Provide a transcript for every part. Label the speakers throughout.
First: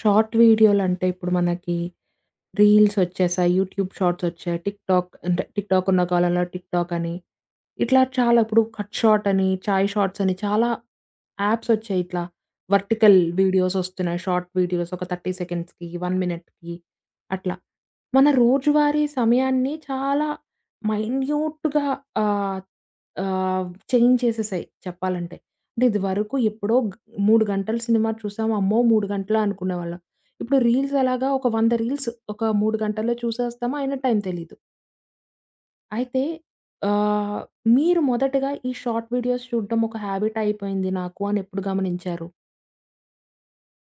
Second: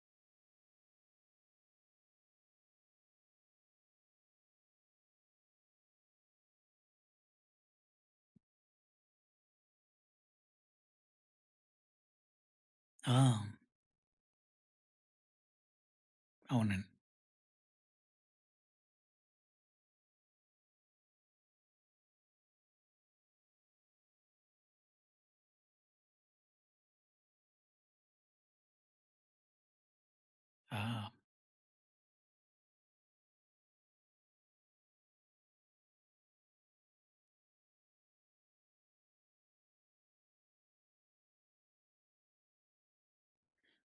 Speaker 1: Short వీడియోలంటే ఇప్పుడు మనకి reels వచ్చేసాయి. యూట్యూబ్ షార్ట్స్ వచ్చాయి. టిక్‌టాక్ అంటే టిక్‌టాక్ ఉన్న కాలంలో టిక్‌టాక్ అని, ఇట్లా చాలా ఇప్పుడు కట్ షాట్ అని, చాయ్ షార్ట్స్ అని చాలా యాప్స్ వచ్చాయి. ఇట్లా
Speaker 2: ఆ!
Speaker 1: వర్టికల్ వీడియోస్ వస్తున్నాయి. షార్ట్ వీడియోస్ ఒక 30 సెకండ్స్‌కి, 1 మినిట్‌కి
Speaker 2: అవునండి.
Speaker 1: అట్లా. మన రోజువారీ సమయాన్ని చాలా మైన్యూట్‌గా ఆహ్, ఆహ్, చేంజ్ చేసేసాయి చెప్పాలంటే. అంటే ఇదివరకు ఎప్పుడో 3 గంటల సినిమా చూసాం. అమ్మో! 3 గంటలా అనుకునేవాళ్ళం. ఇప్పుడు రీల్స్
Speaker 2: ఆ!
Speaker 1: ఎలాగా ఒక 100 రీల్స్ ఒక 3 గంటల్లో చూసేస్తాము. అయినా టైం తెలీదు. అయితే ఆహ్, మీరు మొదటగా ఈ షార్ట్ వీడియోస్ చూడడం ఒక హాబిట్ అయిపోయింది నాకు అని ఎప్పుడు గమనించారు?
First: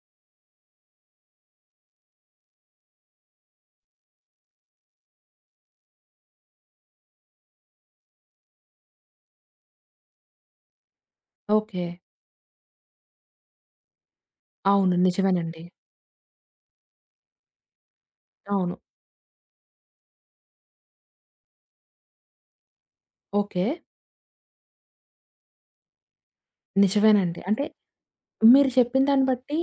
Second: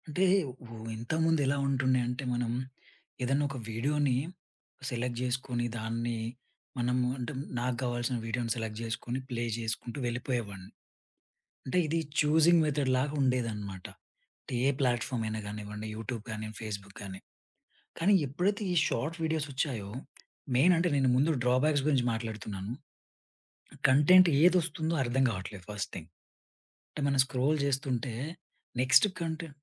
Speaker 2: అంటే ఓ ఇంతకుముందు ఎలా ఉంటుండే అంటే మనం ఏదన్నా ఒక వీడియోని సెలెక్ట్ చేసుకొని దాన్ని మనము అంటే నాకు కావాల్సిన వీడియోని సెలెక్ట్ చేసుకొని ప్లే చేసుకుంటూ వెళ్ళిపోయేవాడిని. అంటే
Speaker 1: ఓకే.
Speaker 2: ఇది చూసింగ్ మెథడ్ లాగా ఉండేదన్నమాట. అంటే ఏ
Speaker 1: అవును.
Speaker 2: ప్లాట్‌ఫార్మ్ అయినా
Speaker 1: నిజమేనండి.
Speaker 2: గానివ్వండి, యూట్యూబ్ గాని, ఫేస్‌బుక్ గాని. కానీ ఎప్పుడైతే
Speaker 1: అవును.
Speaker 2: ఈ షార్ట్ వీడియోస్ వచ్చాయో మెయిన్ అంటే నేను ముందు డ్రాబ్యాక్స్ గురించి మాట్లాడుతున్నాను.
Speaker 1: ఓకే.
Speaker 2: కంటెంట్ ఏదొస్తుందో అర్థం కావట్లేదు ఫస్ట్ థింగ్. అంటే మనం
Speaker 1: నిజమేనండి.
Speaker 2: స్క్రోల్
Speaker 1: అంటే
Speaker 2: చేస్తుంటే
Speaker 1: మీరు చెప్పిన
Speaker 2: నెక్స్ట్
Speaker 1: దాన్ని బట్టి
Speaker 2: కంటెంట్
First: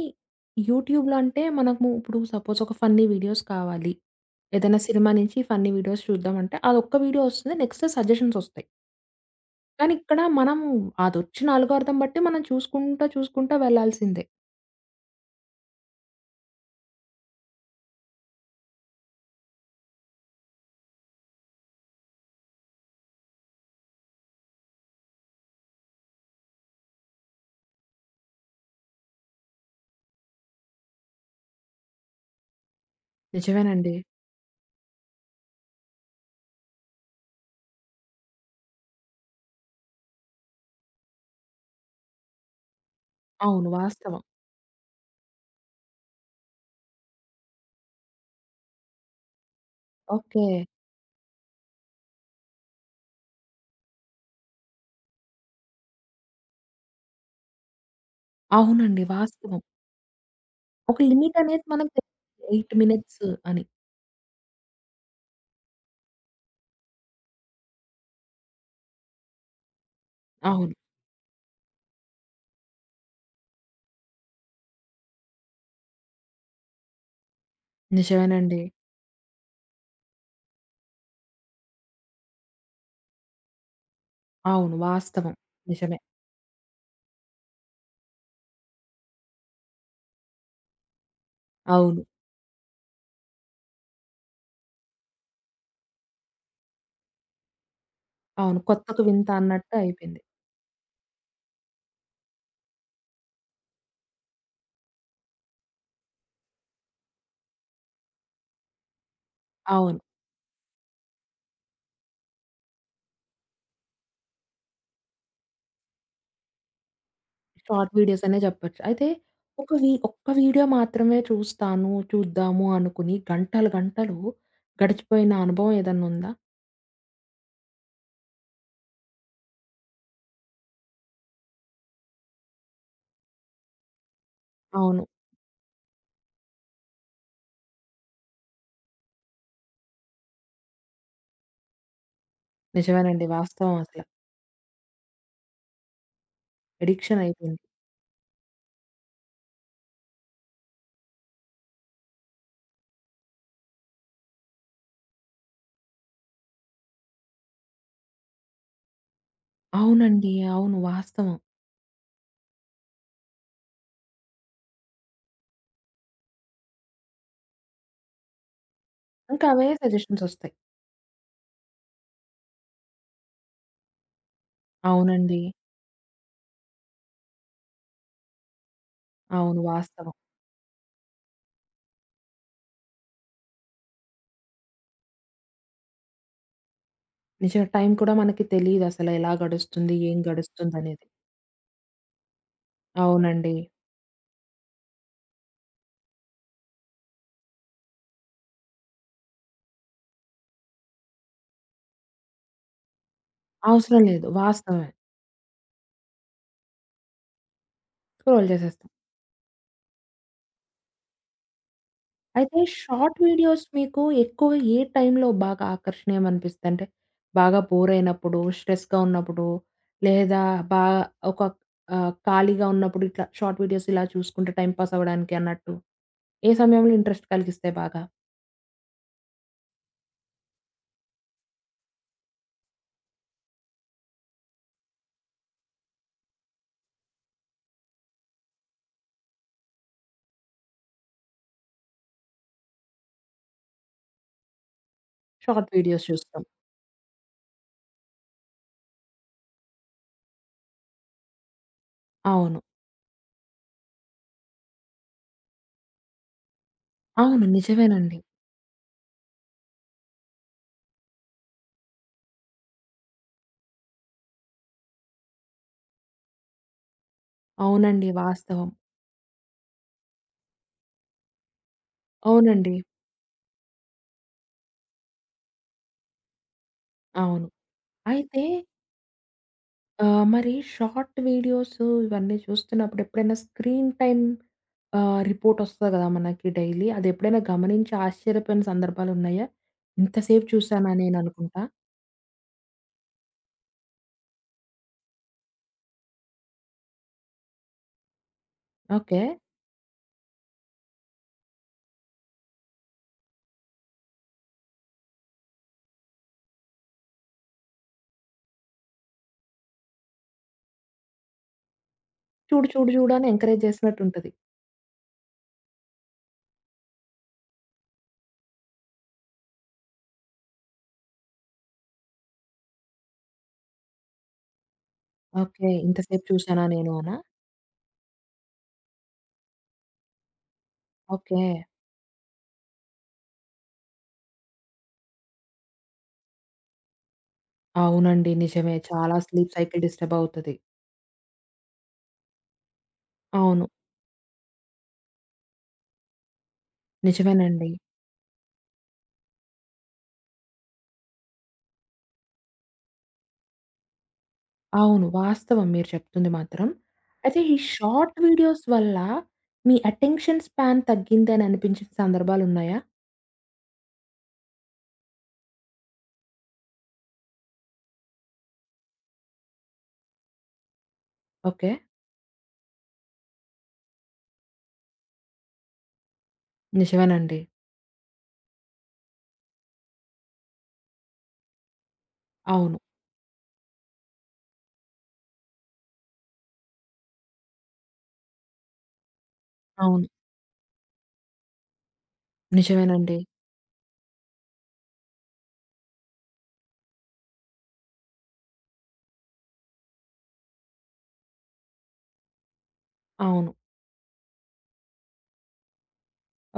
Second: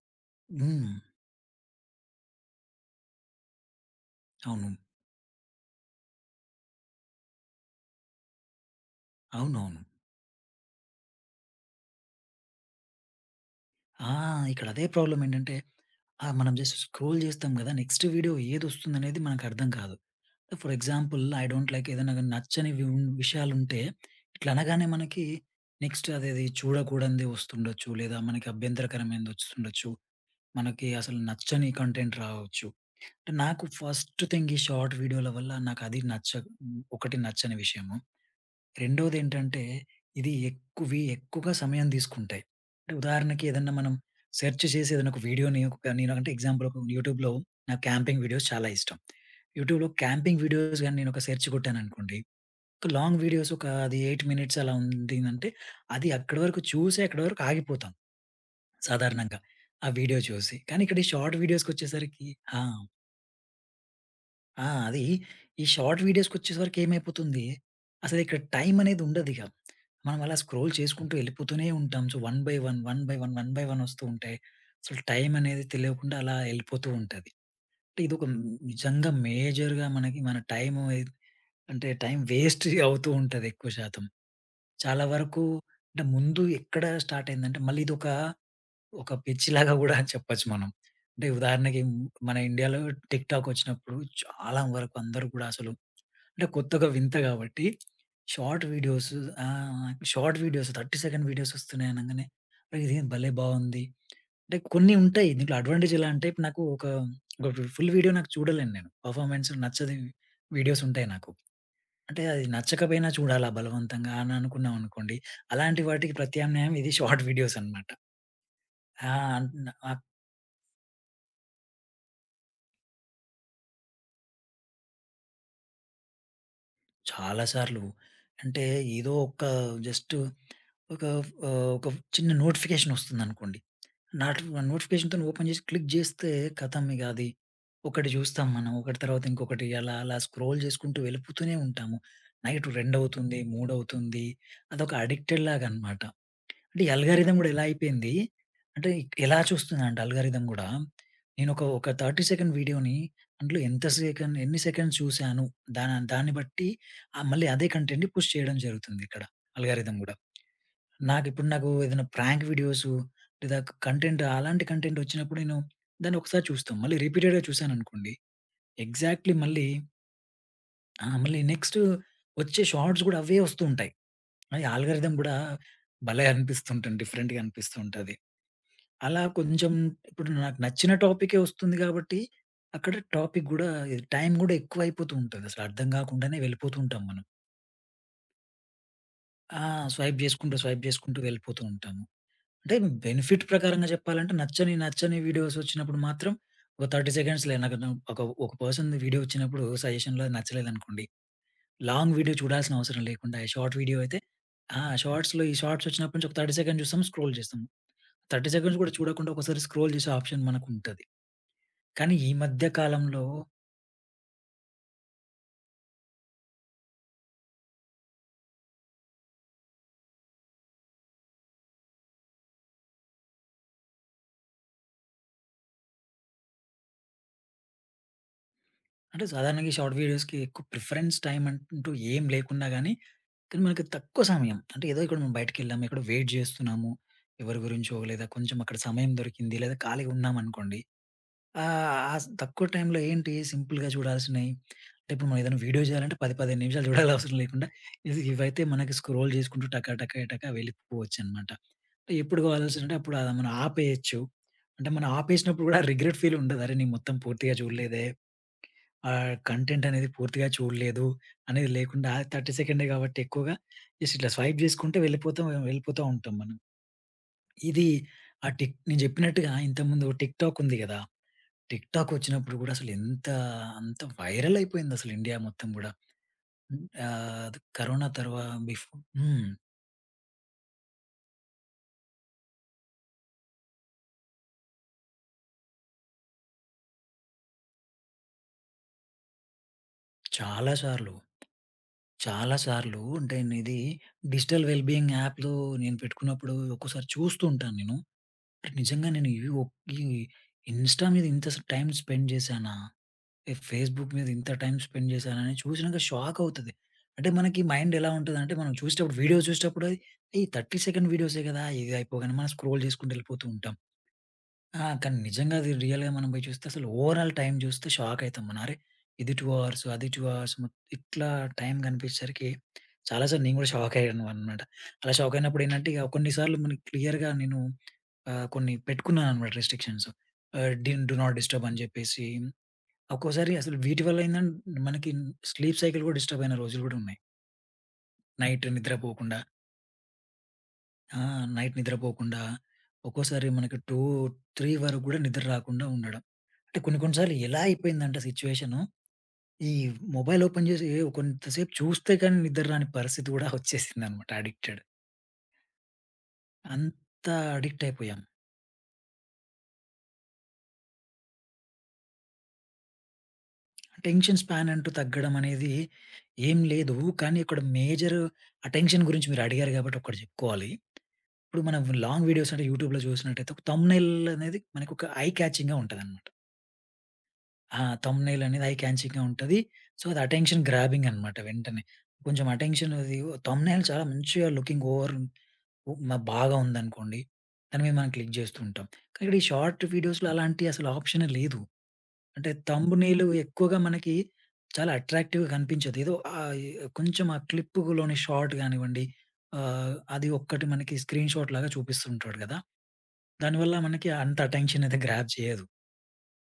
Speaker 2: హ్మ్.
Speaker 1: యూట్యూబ్‌లో అంటే మనము ఇప్పుడు సపోజ్ ఒక ఫన్నీ వీడియోస్ కావాలి.
Speaker 2: అవును.
Speaker 1: ఏదైనా సినిమా నుంచి ఫన్నీ వీడియోస్ చూద్దామంటే అదొక్క వీడియో వస్తుంది. నెక్స్ట్ సజెషన్స్ వస్తాయి.
Speaker 2: అవునవును.
Speaker 1: కానీ ఇక్కడ మనము అదొచ్చిన ఆల్‌గారిథం బట్టి మనం చూసుకుంటా, చూసుకుంటా
Speaker 2: ఆ!
Speaker 1: వెళ్ళాల్సిందే.
Speaker 2: ఇక్కడ అదే ప్రాబ్లమ్ ఏంటంటే, మనం జస్ట్ స్క్రోల్ చేస్తాం గదా! నెక్స్ట్ వీడియో ఏదొస్తుందనేది మనకర్థం కాదు. For example I don't like ఏదైనా గాని నచ్చని విషయాలుంటే, ఇట్లా అనగానే మనకి నెక్స్ట్ అదేది చూడకూడనిది వస్తుండొచ్చు. లేదా మనకి అభ్యంతరకరమైనది వస్తుండొచ్చు. మనకి అసలు నచ్చని కంటెంట్ రావచ్చు. అంటే నాకు
Speaker 1: నిజమేనండి.
Speaker 2: ఫస్ట్ థింగ్ ఈ షార్ట్ వీడియోల వల్ల నాకది నచ్చ ఒకటి నచ్చని విషయము. రెండోదేంటంటే, ఇది ఎక్కువగా సమయం తీసుకుంటాయి. అంటే ఉదాహరణకి
Speaker 1: అవును.
Speaker 2: ఏదన్నా మనం
Speaker 1: వాస్తవం.
Speaker 2: సెర్చ్ చేసి ఏదైనా ఒక వీడియోని ఒక నేనంటే ఎగ్జాంపుల్ ఒక యూట్యూబ్‌లో నాకు క్యాంపింగ్ వీడియోస్ చాలా ఇష్టం. యూట్యూబ్‌లో క్యాంపింగ్
Speaker 1: ఓకే.
Speaker 2: వీడియోస్ గాని నేనొక సెర్చ్ కొట్టాననుకోండి, ఒక లాంగ్ వీడియోస్ ఒక అది 8 మినిట్స్ అలా ఉండిందంటే, అది అక్కడి వరకు చూసి అక్కడి వరకు ఆగిపోతాం
Speaker 1: అవునండి.
Speaker 2: సాధారణంగా
Speaker 1: వాస్తవం.
Speaker 2: ఆ వీడియో చూసి. కానీ ఇక్కడ
Speaker 1: ఒక
Speaker 2: ఈ షార్ట్
Speaker 1: లిమిట్ అనేది మనకు
Speaker 2: వీడియోస్‌కొచ్చేసరికి ఆ!
Speaker 1: 8 మినిట్స్ అని.
Speaker 2: ఆ! అది ఈ షార్ట్ వీడియోస్‌కొచ్చేసరికి ఏమైపోతుంది, అసలిక్కడ టైం అనేది ఉండదిగ. మనం అలా స్క్రోల్
Speaker 1: అవును.
Speaker 2: చేసుకుంటూ వెళ్ళిపోతూనే ఉంటాం. So, one by one, one by one, one by one వస్తూ ఉంటాయి. అసలు టైం అనేది తెలియకుండా అలా వెళ్ళిపోతూ ఉంటది. అంటే ఇదొక
Speaker 1: నిజమేనండి.
Speaker 2: నిజంగా మేజర్‌గా మనకి మన టైము ఎ అంటే టైం వేస్ట్ అవుతూ ఉంటది ఎక్కువ శాతం.
Speaker 1: అవును.
Speaker 2: చాలా
Speaker 1: వాస్తవం.
Speaker 2: వరకు
Speaker 1: నిజమే.
Speaker 2: అంటే ముందు ఎక్కడ స్టార్ట్ అయిందంటే మళ్ళీ ఒక పిచ్చిలాగా గూడా అని చెప్పొచ్చు మనం. అంటే ఉదాహరణకి
Speaker 1: అవును.
Speaker 2: మన ఇండియాలో టిక్‌టాక్ వచ్చినప్పుడు చాలా వరకు అందరూ కూడా అసలు అంటే కొత్తగా వింత కాబట్టి
Speaker 1: అవును.
Speaker 2: షార్ట్
Speaker 1: కొత్తకు
Speaker 2: వీడియోస్
Speaker 1: వింత అన్నట్టు అయిపోయింది.
Speaker 2: షార్ట్ వీడియోస్ 30 సెకండ్ వీడియోస్ వస్తున్నాయి అనంగానే అరే! ఇదేం భలే బావుంది. అంటే కొన్ని ఉంటాయి. దీంట్లో అడ్వాంటేజ్ ఎలా అంటే ఇప్పుడు నాకు ఒక ఫుల్ వీడియో నాకు చూడలేను నేను. పర్‌ఫార్మెన్స్ నచ్చని
Speaker 1: అవును.
Speaker 2: వీడియోస్ ఉంటాయి నాకు. అంటే అది నచ్చకపోయినా చూడాలా బలవంతంగా అని అనుకున్నాం అనుకోండి. అలాంటి వాటికి ప్రత్యామ్నాయం ఇది షార్ట్ వీడియోస్ అనమాట.
Speaker 1: షార్ట్ వీడియోస్ అనే చెప్పొచ్చు. అయితే ఒక వీ
Speaker 2: ఆ!
Speaker 1: ఒక్క వీడియో మాత్రమే చూస్తాను, చూద్దాము అనుకుని గంటలు గంటలు గడిచిపోయిన అనుభవం ఏదన్నా ఉందా?
Speaker 2: చాలా సార్లు. అంటే ఏదో ఒక జస్ట్ ఒక ఒక చిన్న నోటిఫికేషన్ వస్తుందనుకోండి. నాట్
Speaker 1: అవును.
Speaker 2: నోటిఫికేషన్‌తోని ఓపెన్ చేసి క్లిక్ చేస్తే ఖతం ఇగ అది. ఒకటి చూస్తాం మనం. ఒకటి తర్వాత ఇంకొకటి అలా అలా స్క్రోల్ చేసుకుంటూ వెళ్ళిపోతూనే ఉంటాము. నైట్ 2
Speaker 1: నిజమేనండి.
Speaker 2: అవుతుంది, 3
Speaker 1: వాస్తవం అసల.
Speaker 2: అవుతుంది. అదొక అడిక్టెడ్ లాగా అన్నమాట. అంటే ఈ
Speaker 1: ఎడిక్షన్
Speaker 2: అల్గారిథం గూడా ఎలా
Speaker 1: అయిపోయింది.
Speaker 2: అయిపోయింది, ఎలా చూస్తుందంటే అల్గారిథం గూడా, నేనొక 30 సెకండ్ వీడియోని అందులో ఎంత సెకన్ ఎన్ని సెకండ్స్ చూశాను, దాన్ని బట్టి మళ్ళీ అదే కంటెంట్‌ని పుష్ చేయడం జరుగుతుంది ఇక్కడ అల్గారిథం గూడా.
Speaker 1: అవునండి. అవును. వాస్తవం.
Speaker 2: నాకు ఏదైనా ప్రాంక్ వీడియోసు లేదా అలాంటి కంటెంట్ వచ్చినప్పుడు నేను దాన్ని ఒకసారి చూస్తాం. మళ్ళీ రిపీటెడ్‌గా చూశాననుకోండి, ఎగ్జాక్ట్‌లీ
Speaker 1: ఇంకా
Speaker 2: మళ్ళీ
Speaker 1: అవే సజెషన్స్ ఒస్తాయి.
Speaker 2: ఆ! మళ్ళీ నెక్స్ట్ వచ్చే షార్ట్స్ గూడా అవే వస్తూ ఉంటాయి. అది అల్గారిథం గూడా
Speaker 1: అవునండి.
Speaker 2: భలే అనిపిస్తుంటుంది. డిఫరెంట్‌గా అనిపిస్తూ ఉంటది. అలా
Speaker 1: అవును.
Speaker 2: కొంచెం
Speaker 1: వాస్తవం.
Speaker 2: ఇప్పుడు నాకు నచ్చిన టాపికే వస్తుంది కాబట్టి, అక్కడ టాపిక్ గూడా టైం గూడా ఎక్కువైపోతూ ఉంటది. అసలు అర్థం కాకుండానే వెళ్ళిపోతూ ఉంటాం మనం.
Speaker 1: నిజం. టైం కూడా మనకి తెలీదసలు ఎలా
Speaker 2: ఆ!
Speaker 1: గడుస్తుంది?
Speaker 2: స్వైప్
Speaker 1: ఏం
Speaker 2: జేసుకుంటూ, స్వైప్
Speaker 1: గడుస్తుందనేది.
Speaker 2: జేసుకుంటూ వెళ్ళిపోతూ ఉంటాము. అంటే బెనిఫిట్
Speaker 1: అవునండి.
Speaker 2: ప్రకారంగా చెప్పాలంటే నచ్చని వీడియోస్ వచ్చినప్పుడు మాత్రం ఒక 30 సెకండ్స్‌లే నాకు న ఒక ఒక పర్సన్ వీడియో వచ్చినప్పుడు సజెషన్‌లో నచ్చలేదనుకోండి. లాంగ్ వీడియో చూడాల్సిన అవసరం లేకుండా షార్ట్ వీడియో
Speaker 1: అవసరం
Speaker 2: అయితే
Speaker 1: లేదు.
Speaker 2: ఆ!
Speaker 1: వాస్తవమే.
Speaker 2: షార్ట్స్ వచ్చినప్పటి నుంచి ఒక 30 సెకండ్ చూస్తాం, స్క్రోల్ చేస్తాం.
Speaker 1: స్క్రోల్
Speaker 2: 30 సెకండ్స్
Speaker 1: చేసేస్తాం.
Speaker 2: గూడా చూడకుండా ఒకసారి స్క్రోల్ చేసే ఆప్షన్ మనకుంటది. కానీ ఈ
Speaker 1: అయితే
Speaker 2: మధ్య
Speaker 1: షార్ట్
Speaker 2: కాలంలో
Speaker 1: వీడియోస్ మీకు ఎక్కువ ఏ టైంలో బాగా ఆకర్షణీయం అనిపిస్తాయి? అంటే బాగా బోర్ అయినప్పుడు, స్ట్రెస్‌గా ఉన్నప్పుడు లేదా బా ఒక ఖాళీగా ఉన్నప్పుడు ఇట్లా షార్ట్ వీడియోస్ ఇలా చూసుకుంటే టైం పాస్ అవ్వడానికి అన్నట్టు. ఏ సమయంలో ఇంట్రెస్ట్ కలిగిస్తాయి బాగా?
Speaker 2: అంటే సాధారణంగా ఈ షార్ట్ వీడియోస్‌కి ఎక్కువ ప్రిఫరెన్స్ టైమ్ అంటూ ఏం లేకున్నా గానీ, కానీ మనకి తక్కువ సమయం అంటే ఏదో ఇక్కడ మనం బయటికెళ్ళాము, ఎక్కడో వెయిట్ జేస్తున్నాము. ఎవరి గురించో లేదా కొంచెం అక్కడ సమయం దొరికింది లేదా ఖాళీగా ఉన్నామనుకోండి. ఆహ్, ఆ స్ తక్కువ టైంలో ఏంటి సింపుల్‌గా చూడాల్సినయి అంటే ఇప్పుడు మనం ఏదైనా
Speaker 1: షార్ట్
Speaker 2: వీడియో
Speaker 1: వీడియోస్
Speaker 2: జేయాలంటే 10,
Speaker 1: చూస్తాం.
Speaker 2: 15 నిమిషాలు చూడాల్సిన అవసరం లేకుండా ఇవైతే మనకి స్క్రోల్ జేసుకుంటూ టక టక టక వెళ్ళిపోవచ్చనమాట. ఎప్పుడు
Speaker 1: అవును.
Speaker 2: కావాల్సంటే అప్పుడు అది మనం ఆపేయొచ్చు. అంటే మనం ఆపేసినప్పుడు గూడా రిగ్రెట్ ఫీల్ ఉండదు. అరె! నేను మొత్తం
Speaker 1: అవును.
Speaker 2: పూర్తిగా చూడలేదే.
Speaker 1: నిజమేనండి.
Speaker 2: కంటెంట్ అనేది పూర్తిగా చూడలేదు అనేది లేకుండా 30 సెకండే కాబట్టి ఎక్కువగా జస్ట్ ఇట్లా స్వైప్ చేసుకుంటే వెళ్ళిపోతా ఉంటాం మనం. ఇది
Speaker 1: అవునండి.
Speaker 2: ఆ
Speaker 1: వాస్తవం.
Speaker 2: టిక్ నేను చెప్పినట్టుగా ఇంతకుముందు టిక్‌టాక్ ఉంది గదా! టిక్‌టాక్ వచ్చినప్పుడు గూడా
Speaker 1: అవునండి.
Speaker 2: అసలు ఎంత అంత వైరల్ అయిపోయింది అసలు ఇండియా మొత్తం గూడా.
Speaker 1: అవును.
Speaker 2: ఆహ్, కరోనా
Speaker 1: అయితే
Speaker 2: తర్వా బిఫ్ హ్మ్.
Speaker 1: మరి షార్ట్ వీడియోసు ఇవన్నీ చూస్తున్నప్పుడు ఎప్పుడైనా స్క్రీన్ టైమ్ రిపోర్టొస్తది గదా! మనకి డైలీ. అదెప్పుడైనా గమనించి ఆశ్చర్యపోయిన సందర్భాలున్నాయా? ఇంతసేపు
Speaker 2: చాలా
Speaker 1: చూసానా
Speaker 2: సార్లు.
Speaker 1: నేననుకుంటా.
Speaker 2: చాలా సార్లు అంటే నేను డిజిటల్ వెల్ బీయింగ్ యాప్‌లో నేను పెట్టుకున్నప్పుడు ఒక్కోసారి చూస్తూ ఉంటాను నేను. అంటే నిజంగా
Speaker 1: ఓకే.
Speaker 2: నేను ఈ ఒ ఈ ఇన్‌స్టా మీద ఇంత స్ టైమ్ స్పెండ్ చేశానా? ఈ ఫేస్‌బుక్ మీద ఇంత టైమ్ స్పెండ్ చేశానా? అని చూసినాక షాక్ అవుతది. అంటే మనకి మైండ్ ఎలా ఉంటదంటే మనం వీడియో చూసేటప్పుడు అది ఈ 30 సెకండ్ వీడియోసే కదా! ఇది అయిపోగానే మనం
Speaker 1: చూడు,
Speaker 2: స్క్రోల్
Speaker 1: చూడు,
Speaker 2: చేసుకుంటూ
Speaker 1: చూడు అని
Speaker 2: వెళ్ళిపోతూ
Speaker 1: ఎంకరేజ్
Speaker 2: ఉంటాం.
Speaker 1: జేసినట్టుంటది.
Speaker 2: ఆ! కానీ నిజంగా అది రియల్‌గా మనం పోయి చూస్తే అసలు ఓవరాల్ టైమ్ చూస్తే షాక్ అయితాం మనం. అరే! ఇది 2 అవర్స్, అది 2 అవర్స్ మొ ఇట్లా టైమ్ కనిపించేసరికి చాలా సార్లు నేను కూడా షాక్ అయ్యాను అనమాట. అలా షాక్ అయినప్పుడు
Speaker 1: ఓకే.
Speaker 2: ఏంటంటే ఇక
Speaker 1: ఇంతసేపు
Speaker 2: కొన్ని సార్లు
Speaker 1: చూసానా
Speaker 2: మనకి
Speaker 1: నేను అనా?
Speaker 2: క్లియర్‌గా నేను కొన్ని పెట్టుకున్నాను అనమాట రిస్ట్రిక్షన్స్. ఆహ్, డి డు నాట్
Speaker 1: ఓకే.
Speaker 2: డిస్టర్బ్ అని చెప్పేసి ఒక్కోసారి అసలు వీటి వల్ల ఏందంటే మనకి స్లీప్ సైకిల్ కూడా డిస్టర్బ్ అయిన రోజులు కూడా ఉన్నాయి.
Speaker 1: అవునండి.
Speaker 2: నైట్
Speaker 1: నిజమే. చాలా
Speaker 2: నిద్రపోకుండా
Speaker 1: స్లీప్ సైకిల్ డిస్టర్బ్ అవుతది.
Speaker 2: ఆ! నైట్ నిద్రపోకుండా ఒక్కోసారి
Speaker 1: అవును.
Speaker 2: మనకి 2, 3 వరకు కూడా నిద్ర రాకుండా ఉండడం. అంటే కొన్ని కొన్ని సార్లు ఎలా
Speaker 1: నిజమేనండి.
Speaker 2: అయిపోయిందంటే సిచ్యువేషను, ఈ మొబైల్ ఓపెన్ చేసి ఏ కొంతసేపు చూస్తే కానీ నిద్ర రాని పరిస్థితి కూడా వచ్చేసిందనమాట అడిక్టెడ్.
Speaker 1: అవును. వాస్తవం మీరు చెప్తుంది మాత్రం.
Speaker 2: అంత
Speaker 1: అయితే ఈ
Speaker 2: అడిక్ట్
Speaker 1: షార్ట్
Speaker 2: అయిపోయాం.
Speaker 1: వీడియోస్ వల్ల మీ అటెన్షన్ స్పాన్ తగ్గిందని అనిపించిన సందర్భాలున్నాయా?
Speaker 2: అటెన్షన్ స్పాన్ అంటూ తగ్గడం అనేది ఏం లేదు. కానీ ఇక్కడ మేజర్ అటెన్షన్ గురించి మీరు అడిగారు కాబట్టి ఒకటి చెప్పుకోవాలి. ఇప్పుడు
Speaker 1: ఓకే.
Speaker 2: మనం లాంగ్ వీడియోస్ అంటే యూట్యూబ్‌లో చూసినట్టయితే ఒక థంబ్‌నెయిల్ అనేది మనకు ఒక ఐ క్యాచింగ్‌గా ఉంటదనమాట.
Speaker 1: నిజమేనండి.
Speaker 2: ఆ! థంబ్‌నెయిల్ అనేది ఐ క్యాచింగ్‌గా ఉంటది. సో, అది అటెన్షన్ గ్రాబింగ్ అనమాట వెంటనే. కొంచెం
Speaker 1: అవును.
Speaker 2: అటెన్షన్ అది థంబ్‌నెయిల్ చాలా మంచిగా లుకింగ్ ఓవర్ ఉప్మా బాగా ఉందనుకోండి. దాని మీద మనం క్లిక్ జేస్తూ ఉంటాం. కానీ ఇక్కడ ఈ షార్ట్
Speaker 1: అవును.
Speaker 2: వీడియోస్‌లో అలాంటి అసలు ఆప్షనే లేదు. అంటే
Speaker 1: నిజమేనండి.
Speaker 2: థంబ్‌నెయిల్ ఎక్కువగా మనకి చాలా అట్రాక్టివ్‌గా కనిపించదు. ఏదో ఆహ్, కొంచెం ఆ క్లిప్‌లోని షార్ట్ గానివ్వండి, అది ఒక్కటి మనకి స్క్రీన్‌షాట్ లాగా చూపిస్తుంటాడు గదా!
Speaker 1: అవును.
Speaker 2: దానివల్ల మనకి అంత అటెన్షన్ అయితే గ్రాబ్ చేయదు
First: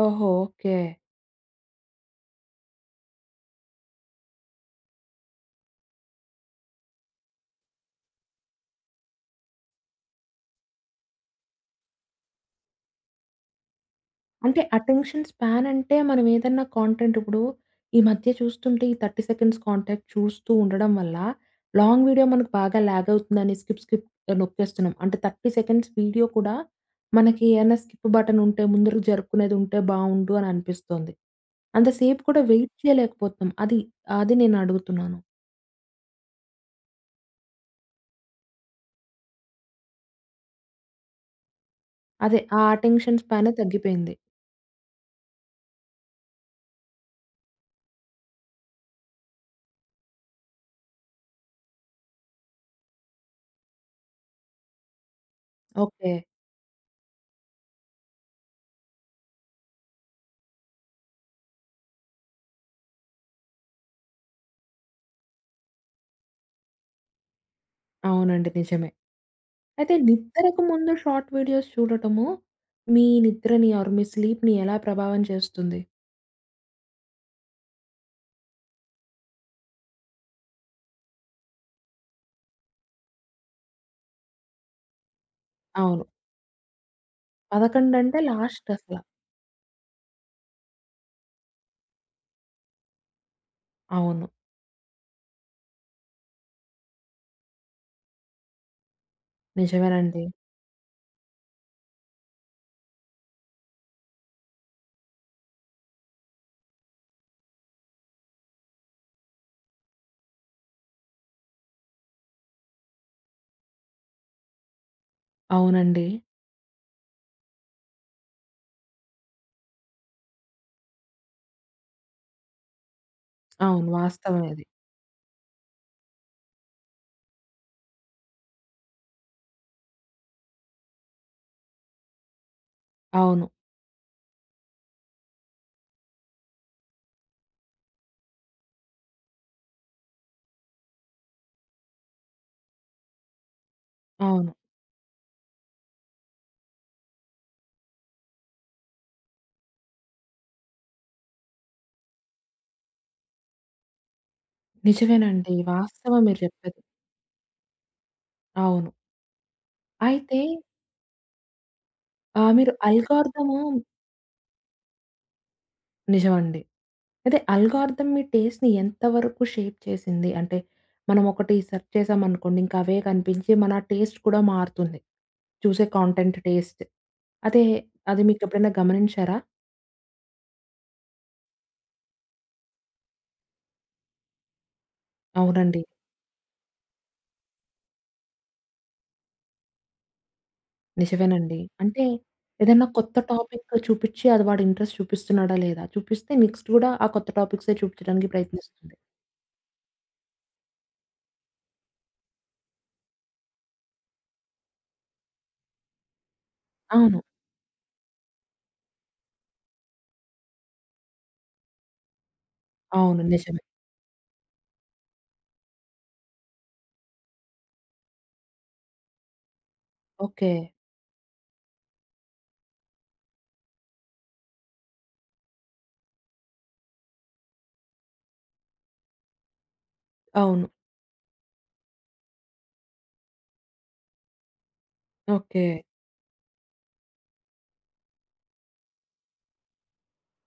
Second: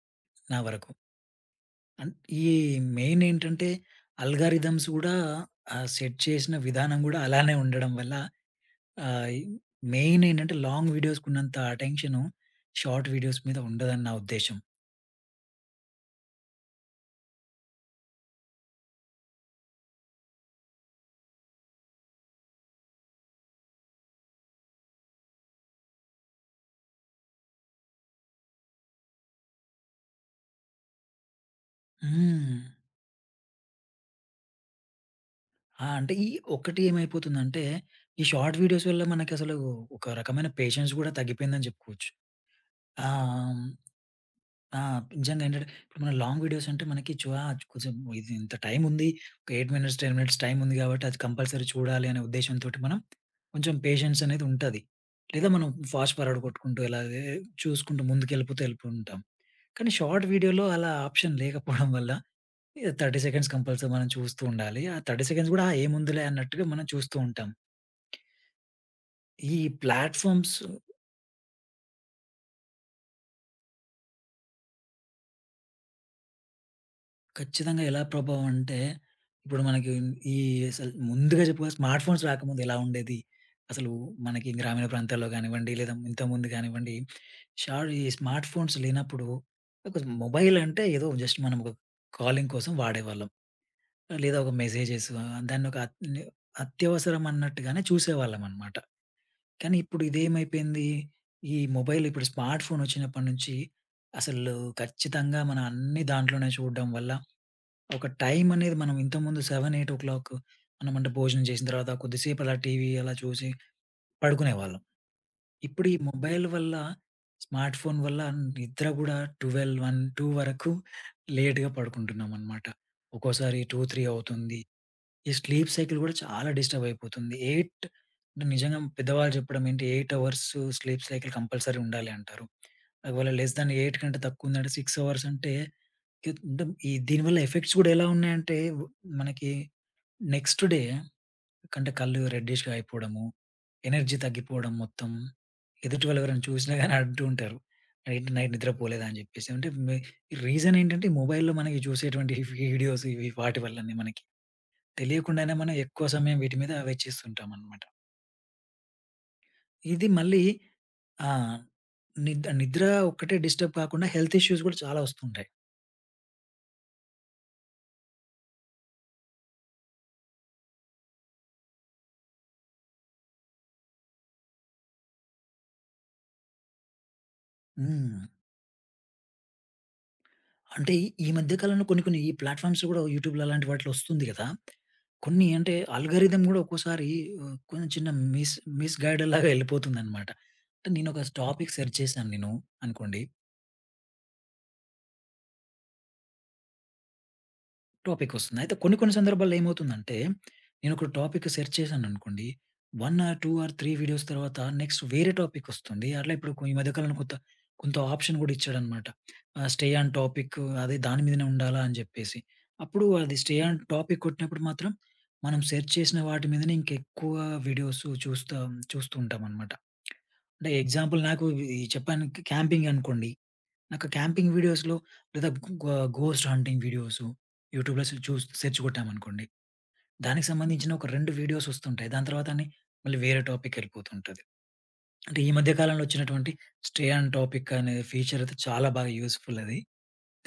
Speaker 1: ఓహో!
Speaker 2: నా
Speaker 1: ఓకే.
Speaker 2: వరకు. అన్ ఈ మెయిన్ ఏంటంటే, అల్గారిథమ్స్ గూడా సెట్ చేసిన విధానం గూడా అలానే ఉండడం వల్ల ఆహ్, ఇ మెయిన్ ఏంటంటే లాంగ్ వీడియోస్‌కున్నంత అటెన్షను షార్ట్ వీడియోస్ మీద ఉండదని నా ఉద్దేశ్యం.
Speaker 1: అంటే అటెన్షన్ స్పాన్ అంటే మనం ఏదన్నా కాంటెంట్ ఇప్పుడు ఈ మధ్య చూస్తుంటే ఈ 30 సెకండ్స్ కాంటెంట్ చూస్తూ ఉండడం వల్ల లాంగ్ వీడియో మనకు బాగా లాగ్ అవుతుందని స్కిప్ స్కిప్ నొక్కేస్తున్నాం. అంటే 30 సెకండ్స్ వీడియో కూడా మనకి ఏమైనా స్కిప్ బటన్ ఉంటే ముందరకు జరుపుకునేది ఉంటే బావుండు అని అనిపిస్తోంది. అంతసేపు కూడా
Speaker 2: హ్మ్.
Speaker 1: వెయిట్ చేయలేకపోతున్నాం. అది అది నేను అడుగుతున్నాను.
Speaker 2: ఆ! అంటే ఈ ఒకటి ఏమైపోతుందంటే ఈ షార్ట్ వీడియోస్ వల్ల మనకసలు ఒక రకమైన పేషెన్స్ గూడా తగ్గిపోయిందని చెప్పుకోవచ్చు.
Speaker 1: అదే ఆ
Speaker 2: ఆ!
Speaker 1: అటెన్షన్ స్పానే
Speaker 2: హ్మ్.
Speaker 1: తగ్గిపోయింది.
Speaker 2: ఆ! నిజంగా ఏంటంటే ఇప్పుడు మన లాంగ్ వీడియోస్ అంటే మనకి చు ఆ! కొంచెం ఇది ఇంత టైమ్ ఉంది. ఒక 8 మినిట్స్, 10 మినిట్స్ టైమ్ ఉంది కాబట్టి అది కంపల్సరీ చూడాలి అనే ఉద్దేశ్యంతోటి మనం కొంచెం పేషెన్స్ అనేది ఉంటది. లేదా మనం
Speaker 1: ఓకే.
Speaker 2: ఫాస్ట్ ఫార్వర్డ్ కొట్టుకుంటూ చూసుకుంటూ వెళ్ళిపోతుంటాం. కానీ షార్ట్ వీడియోలో అలా ఆప్షన్ లేకపోవడం వల్ల ఇగ 30 సెకండ్స్ కంపల్సరీ మనం చూస్తూ ఉండాలి. ఆ 30 సెకండ్స్ గూడా ఆ ఏముందిలే అన్నట్టుగా మనం చూస్తూ ఉంటాం.
Speaker 1: అవునండి. నిజమే.
Speaker 2: ఈ
Speaker 1: అయితే
Speaker 2: ప్లాట్‌ఫార్మ్స్
Speaker 1: నిద్రకు ముందు షార్ట్ వీడియోస్ చూడటము, మీ నిద్రని ఆర్ మీ స్లీప్‌ని ఎలా ప్రభావం చేస్తుంది?
Speaker 2: ఖచ్చితంగా ఎలా ప్రభావం అంటే, ఇప్పుడు మనకి ఈ అసలు ముందుగా చెప్పుకోవాలి స్మార్ట్ ఫోన్స్ రాకముందు ఎలా ఉండేది? అసలు మనకి గ్రామీణ ప్రాంతాల్లో గానివ్వండి, లేదా
Speaker 1: అవును.
Speaker 2: ఇంతకుముందు గానివ్వండి, షార్ట్
Speaker 1: 11
Speaker 2: ఈ
Speaker 1: అంటే
Speaker 2: స్మార్ట్
Speaker 1: లాస్ట్
Speaker 2: ఫోన్స్
Speaker 1: అసల.
Speaker 2: లేనప్పుడు ఒక మొబైల్ అంటే ఏదో జస్ట్ మనం ఒక కాలింగ్ కోసం వాడేవాళ్ళం.
Speaker 1: అవును.
Speaker 2: లేదా ఒక మెసేజెస్ దాన్నొక అత్ ని అత్యవసరం అన్నట్టుగానే చూసేవాళ్ళమనమాట. కానీ ఇప్పుడు
Speaker 1: నిజమేనండి.
Speaker 2: ఇదేమైపోయింది, ఈ మొబైల్ ఇప్పుడు స్మార్ట్ ఫోన్ వచ్చినప్పటి నుంచి అసలు ఖచ్చితంగా మనం అన్ని దాంట్లోనే చూడడం వల్ల ఒక టైం అనేది మనం ఇంతకుముందు 7, 8 మనం అంటే భోజనం చేసిన తర్వాత కొద్దిసేపు అలా టీవీ అలా చూసి పడుకునేవాళ్ళం. ఇప్పుడు ఈ
Speaker 1: అవునండి.
Speaker 2: మొబైల్ వల్ల, స్మార్ట్ ఫోన్ వల్ల నిద్ర గూడా 12, 1, 2 వరకు లేట్‌గా పడుకుంటున్నామనమాట. ఒక్కోసారి 2,
Speaker 1: అవును.
Speaker 2: 3
Speaker 1: వాస్తవం
Speaker 2: అవుతుంది.
Speaker 1: ఇది.
Speaker 2: ఈ స్లీప్ సైకిల్ గూడా చాలా డిస్టర్బ్ అయిపోతుంది. 8 నిజంగా పెద్దవాళ్ళు చెప్పడం ఏంటి 8 అవర్స్ స్లీప్ సైకిల్ కంపల్సరీ ఉండాలి అంటారు. ఒకవేళ
Speaker 1: అవును.
Speaker 2: లెస్ థాన్ 8 కంటే తక్కువ ఉందంటే 6 అవర్స్ అంటే కింద దీనివల్ల ఎఫెక్ట్స్ గూడా ఎలా ఉన్నాయంటే మనకి నెక్స్ట్ డే కంటే కళ్ళు రెడ్డిష్‌గా అయిపోవడము, ఎనర్జీ
Speaker 1: అవును.
Speaker 2: తగ్గిపోవడం మొత్తం. ఎదుటి వాళ్ళు ఎవరైనా చూసినా గాని అంటూ ఉంటారు. "నైట్ నైట్ నిద్రపోలేదా?" అని జెప్పేసి. అంటే మే రీజన్ ఏంటంటే మొబైల్‌లో మనకి చూసేటువంటి ఈ వీడియోస్ ఇవి వాటి వల్లనే మనకి. తెలియకుండానే
Speaker 1: నిజమేనండి.
Speaker 2: మనం ఎక్కువ
Speaker 1: వాస్తవం
Speaker 2: సమయం
Speaker 1: మీరు
Speaker 2: వీటి మీద
Speaker 1: చెప్పేది.
Speaker 2: వెచ్చిస్తుంటామనమాట.
Speaker 1: అవును.
Speaker 2: ఇది
Speaker 1: అయితే
Speaker 2: మళ్ళీ ఆహ్, నిద్
Speaker 1: మీరు
Speaker 2: నిద్ర ఒక్కటే
Speaker 1: అల్గోరిథము
Speaker 2: డిస్టర్బ్ కాకుండా హెల్త్ ఇష్యూస్ గూడా చాలా వస్తుంటాయి.
Speaker 1: నిజమండి. అయితే అల్గోరిథం మీ టేస్ట్‌ని ఎంత వరకు షేప్ చేసింది? అంటే మనం ఒకటి సెర్చ్ చేసామనుకోండి ఇంకా అవే కనిపించి మన టేస్ట్ కూడా మారుతుంది. చూసే కాంటెంట్ టేస్ట్. అదే
Speaker 2: హ్మ్.
Speaker 1: అది మీకెప్పుడైనా గమనించారా?
Speaker 2: అంటే ఈ ఈ మధ్య కాలంలో కొన్ని కొన్ని ఈ ప్లాట్‌ఫార్మ్స్ గూడా యూట్యూబ్‌లో అలాంటి వాటిలో వస్తుంది గదా! కొన్ని అంటే
Speaker 1: అవునండి.
Speaker 2: ఆల్‌గారిథం గూడా ఒక్కోసారి కొంచెం చిన్న మిస్ మిస్‌గైడెడ్‌లాగా ఎళ్ళిపోతుందనమాట. అంటే నేనొక స్
Speaker 1: నిజమేనండి.
Speaker 2: టాపిక్ సెర్చ్
Speaker 1: అంటే
Speaker 2: చేశాను నేను
Speaker 1: ఏదైనా కొత్త
Speaker 2: అనుకోండి
Speaker 1: టాపిక్ చూపిచ్చి అది వాడు ఇంట్రెస్ట్ చూపిస్తున్నాడా లేదా? చూపిస్తే నెక్స్ట్ గూడా ఆ కొత్త టాపిక్సే చూపిచ్చడానికి
Speaker 2: టాపికొస్తుంది. అయితే
Speaker 1: ప్రయత్నిస్తుంది.
Speaker 2: కొన్ని కొన్ని సందర్భాల్లో ఏమవుతుందంటే, నేనొక టాపిక్ సెర్చ్ చేశాననుకోండి. 1 ఆర్ 2 ఆర్ 3 వీడియోస్ తర్వాత నెక్స్ట్ వేరే టాపికొస్తుంది. ఈ మధ్య కాలంలో
Speaker 1: అవును.
Speaker 2: కొంత కొంత ఆప్షన్ గూడా ఇచ్చాడనమాట. స్టే ఆన్ టాపిక్ అదే దాని మీదనే ఉండాలా అని జెప్పేసి. అప్పుడు
Speaker 1: అవును.
Speaker 2: అది స్టే
Speaker 1: నిజమే.
Speaker 2: ఆన్ టాపిక్ కొట్టినప్పుడు మాత్రం మనం సెర్చ్ చేసిన వాటి మీదనే ఇంకెక్కువ వీడియోస్ చూస్తూ ఉంటామనమాట.
Speaker 1: ఓకే.
Speaker 2: అంటే ఎగ్జాంపుల్ నాకు ఈ చెప్పాను క్యాంపింగ్ అనుకోండి. నాకు క్యాంపింగ్ వీడియోస్‌లో లేదా గో ఘోస్ట్ హంటింగ్ వీడియోసు యూట్యూబ్‌లో సె చూస్ సెర్చ్ కొట్టామనుకోండి. దానికి
Speaker 1: అవును.
Speaker 2: సంబంధించిన ఒక 2 వీడియోస్ వస్తుంటాయి. దాని తర్వాతనే మళ్ళీ వేరే టాపికెళ్ళిపోతుంటది. అంటే ఈ
Speaker 1: ఓకే.
Speaker 2: మధ్య కాలంలో వచ్చినటువంటి స్టే ఆన్ టాపిక్ అనే ఫీచర్ అయితే చాలా బాగా యూజ్‌ఫుల్ అది.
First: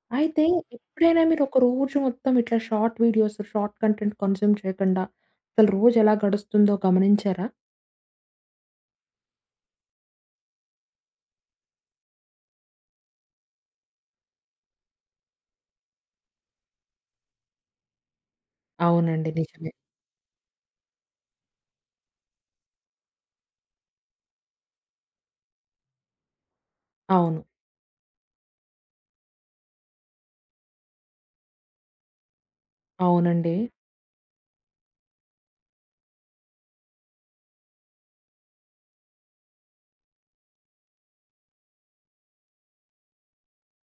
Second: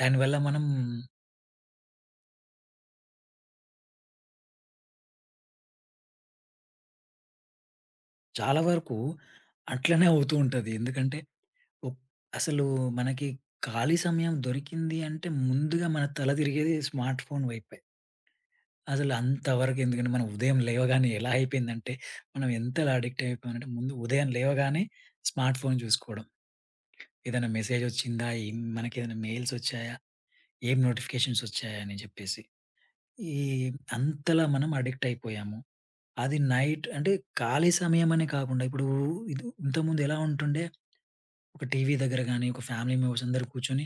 Speaker 2: దానివల్ల
Speaker 1: అయితే
Speaker 2: మనం
Speaker 1: ఎప్పుడైనా మీరు ఒక రోజు మొత్తం ఇట్లా short videos, short content consume చేయకుండా అసలు రోజు ఎలా గడుస్తుందో గమనించారా?
Speaker 2: చాలా వరకు అట్లనే అవుతూ ఉంటది. ఎందుకంటే ఒక్ అసలు మనకి ఖాళీ సమయం దొరికింది అంటే ముందుగా మన తల తిరిగేది స్మార్ట్ ఫోన్ వైపే. అసలు
Speaker 1: అవునండి. నిజమే.
Speaker 2: అంతవరకు ఎందుకంటే మనం ఉదయం లేవగానే ఎలా అయిపోయిందంటే, మనం ఎంతలా అడిక్ట్ అయిపోయామంటే ముందు ఉదయం లేవగానే స్మార్ట్ ఫోన్ చూసుకోవడం.
Speaker 1: అవును.
Speaker 2: ఏదైనా మెసేజ్ వచ్చిందా? ఏం మనకేదైనా మెయిల్స్ వచ్చాయా? ఏం నోటిఫికేషన్స్ వచ్చాయా? అని చెప్పేసి. ఈ
Speaker 1: అవునండి.
Speaker 2: అంతలా మనం అడిక్ట్ అయిపోయాము. అది నైట్ అంటే ఖాళీ సమయం అనే కాకుండా ఇప్పుడు ఇది ఇంతకుముందు ఎలా ఉంటుండే ఒక టీవీ దగ్గర గాని, ఒక ఫ్యామిలీ మెంబర్స్ అందరూ కూర్చొని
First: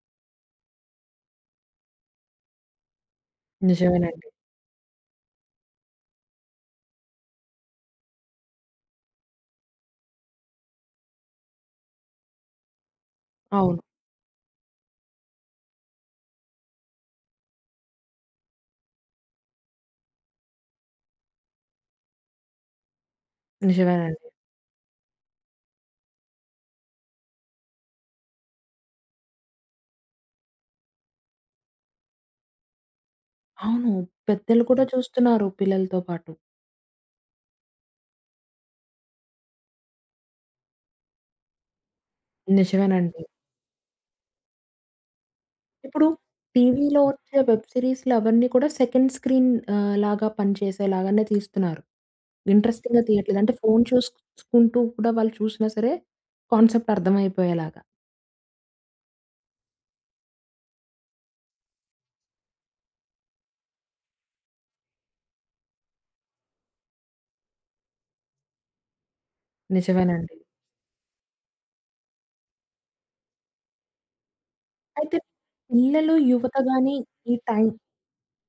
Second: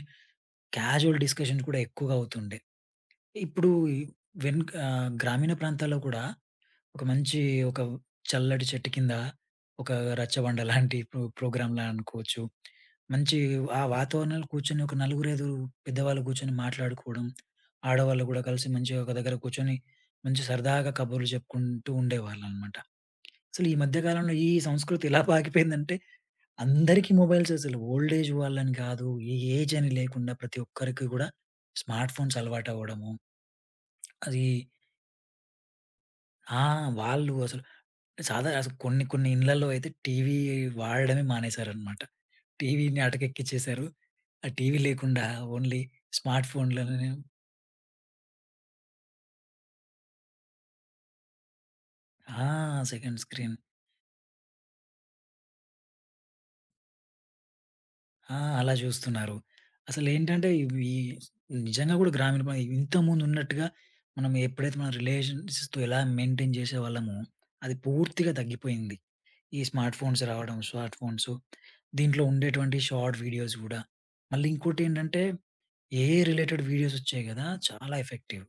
Speaker 2: క్యాజువల్ డిస్కషన్స్ కూడా ఎక్కువగా అవుతుండే. ఇప్పుడు
Speaker 1: నిజమేనండి.
Speaker 2: వెనుక గ్రామీణ ప్రాంతాల్లో కూడా ఒక మంచి ఒక చల్లటి చెట్టు కింద ఒక రచ్చబండ లాంటి ప్రోగ్రామ్‌లా అనుకోవచ్చు. మంచి
Speaker 1: అవును.
Speaker 2: ఆ వాతావరణంలో కూర్చొని ఒక నలుగురైదుగురు పెద్దవాళ్ళు కూర్చొని మాట్లాడుకోవడం. ఆడవాళ్ళు గూడా కలిసి మంచిగా ఒక దగ్గర కూర్చొని మంచి సరదాగా కబుర్లు చెప్పుకుంటూ ఉండేవాళ్ళనమాట. అసలు ఈ మధ్య
Speaker 1: నిజమేనండి.
Speaker 2: కాలంలో ఈ సంస్కృతి ఎలా పాకిపోయిందంటే అందరికీ మొబైల్స్ అసలు ఓల్డ్ ఏజ్ వాళ్ళని కాదు, ఏ ఏజ్ అని లేకుండా ప్రతి ఒక్కరికి గూడా స్మార్ట్ ఫోన్స్ అలవాటవ్వడము.
Speaker 1: అవును.
Speaker 2: అది
Speaker 1: పెద్దలు కూడా చూస్తున్నారు పిల్లలతో పాటు.
Speaker 2: ఆ! వాళ్ళు అసలు సాధారణ అసలు కొన్ని కొన్ని ఇళ్ళల్లో అయితే టీవీ వాడడమే మానేశారనమాట. టీవీని
Speaker 1: నిజమేనండి.
Speaker 2: అటకెక్కించేశారు. ఆ టీవీ లేకుండా ఓన్లీ
Speaker 1: ఇప్పుడు
Speaker 2: స్మార్ట్
Speaker 1: టీవీలో
Speaker 2: ఫోన్‌లోనే
Speaker 1: వచ్చే వెబ్ సీరీస్‌లు అవన్నీ కూడా సెకండ్ స్క్రీన్ లాగా పనిచేసేలాగానే తీస్తున్నారు.
Speaker 2: ఆ!
Speaker 1: ఇంట్రెస్టింగ్‌గా
Speaker 2: సెకండ్
Speaker 1: తీయట్లేదు. అంటే
Speaker 2: స్క్రీన్.
Speaker 1: ఫోను చూసుకుంటూ కూడా వాళ్ళు చూసినా సరే కాన్సెప్ట్ అర్థమైపోయేలాగా.
Speaker 2: ఆ! అలా చూస్తున్నారు. అసలేంటంటే ఇవి నిజంగా కూడా గ్రామీణ ప్రాం ఇంతకుముందున్నట్టుగా మనం ఎప్పుడైతే మన రిలేషన్స్‌తో ఎలా మెయింటైన్ చేసేవాళ్ళమో అది పూర్తిగా తగ్గిపోయింది. ఈ స్మార్ట్ ఫోన్స్
Speaker 1: నిజమేనండి.
Speaker 2: రావడం, స్మార్ట్ ఫోన్స్ దీంట్లో ఉండేటువంటి షార్ట్ వీడియోస్ గూడా. మళ్ళీ
Speaker 1: అయితే
Speaker 2: ఇంకోటేంటంటే
Speaker 1: పిల్లలు,
Speaker 2: ఏఐ
Speaker 1: యువత
Speaker 2: రిలేటెడ్
Speaker 1: గాని
Speaker 2: వీడియోస్ వచ్చాయి
Speaker 1: ఈ
Speaker 2: గదా!
Speaker 1: టైం
Speaker 2: చాలా ఎఫెక్టివ్.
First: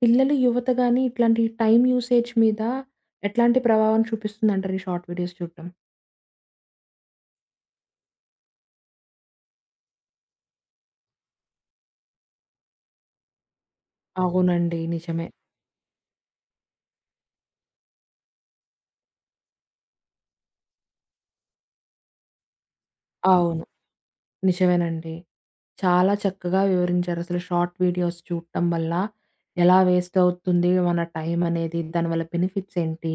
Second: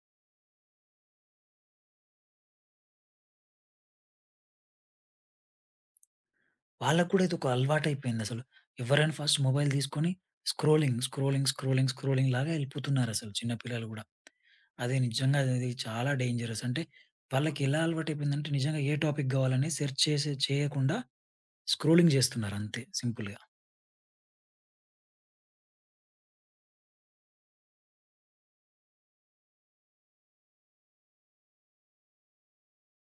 Speaker 1: పిల్లలు, యువత గాని ఇట్లాంటి టైమ్ యూసేజ్ మీద ఎట్లాంటి ప్రభావం చూపిస్తుందంటారు ఈ షార్ట్ వీడియోస్ చూడటం?
Speaker 2: వాళ్ళకి కూడా ఇదొక అలవాటైపోయిందసలు. ఎవరైనా ఫస్ట్ మొబైల్ తీసుకొని స్క్రోలింగ్, స్క్రోలింగ్, స్క్రోలింగ్, స్క్రోలింగ్ లాగా ఎళ్ళిపోతున్నారసలు చిన్న పిల్లలు గూడా.
Speaker 1: అవునండి. నిజమే.
Speaker 2: నిజంగా అది చాలా డేంజరస్. అంటే వాళ్ళకి ఎలా అలవాటైపోయిందంటే నిజంగా ఏ టాపిక్ గావాలని సెర్చ్ చేసి చేయకుండా స్క్రోలింగ్ జేస్తున్నారంతే సింపుల్‌గా.
Speaker 1: అవును. నిజమేనండి. చాలా చక్కగా వివరించారు. అసలు షార్ట్ వీడియోస్ చూడటం వల్ల ఎలా వేస్ట్ అవుతుంది మన టైం అనేది, దానివల్ల బెనిఫిట్స్ ఏంటి,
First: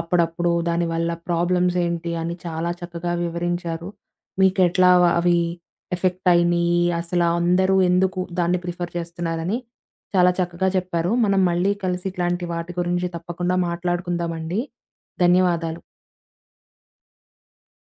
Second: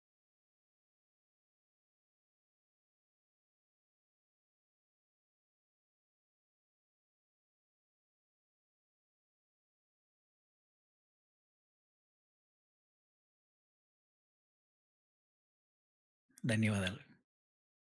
Speaker 1: అప్పుడప్పుడు దానివల్ల ప్రాబ్లమ్స్ ఏంటి అని చాలా చక్కగా వివరించారు. మీకెట్లా అవి ఎఫెక్ట్ అయినియి, అసలు అందరూ ఎందుకు దాన్ని ప్రిఫర్ చేస్తున్నారని చాలా చక్కగా చెప్పారు. మనం మళ్ళీ కలిసి ఇట్లాంటి వాటి గురించి తప్పకుండా మాట్లాడుకుందామండి. ధన్యవాదాలు.
Speaker 2: ధన్యవాదాలు.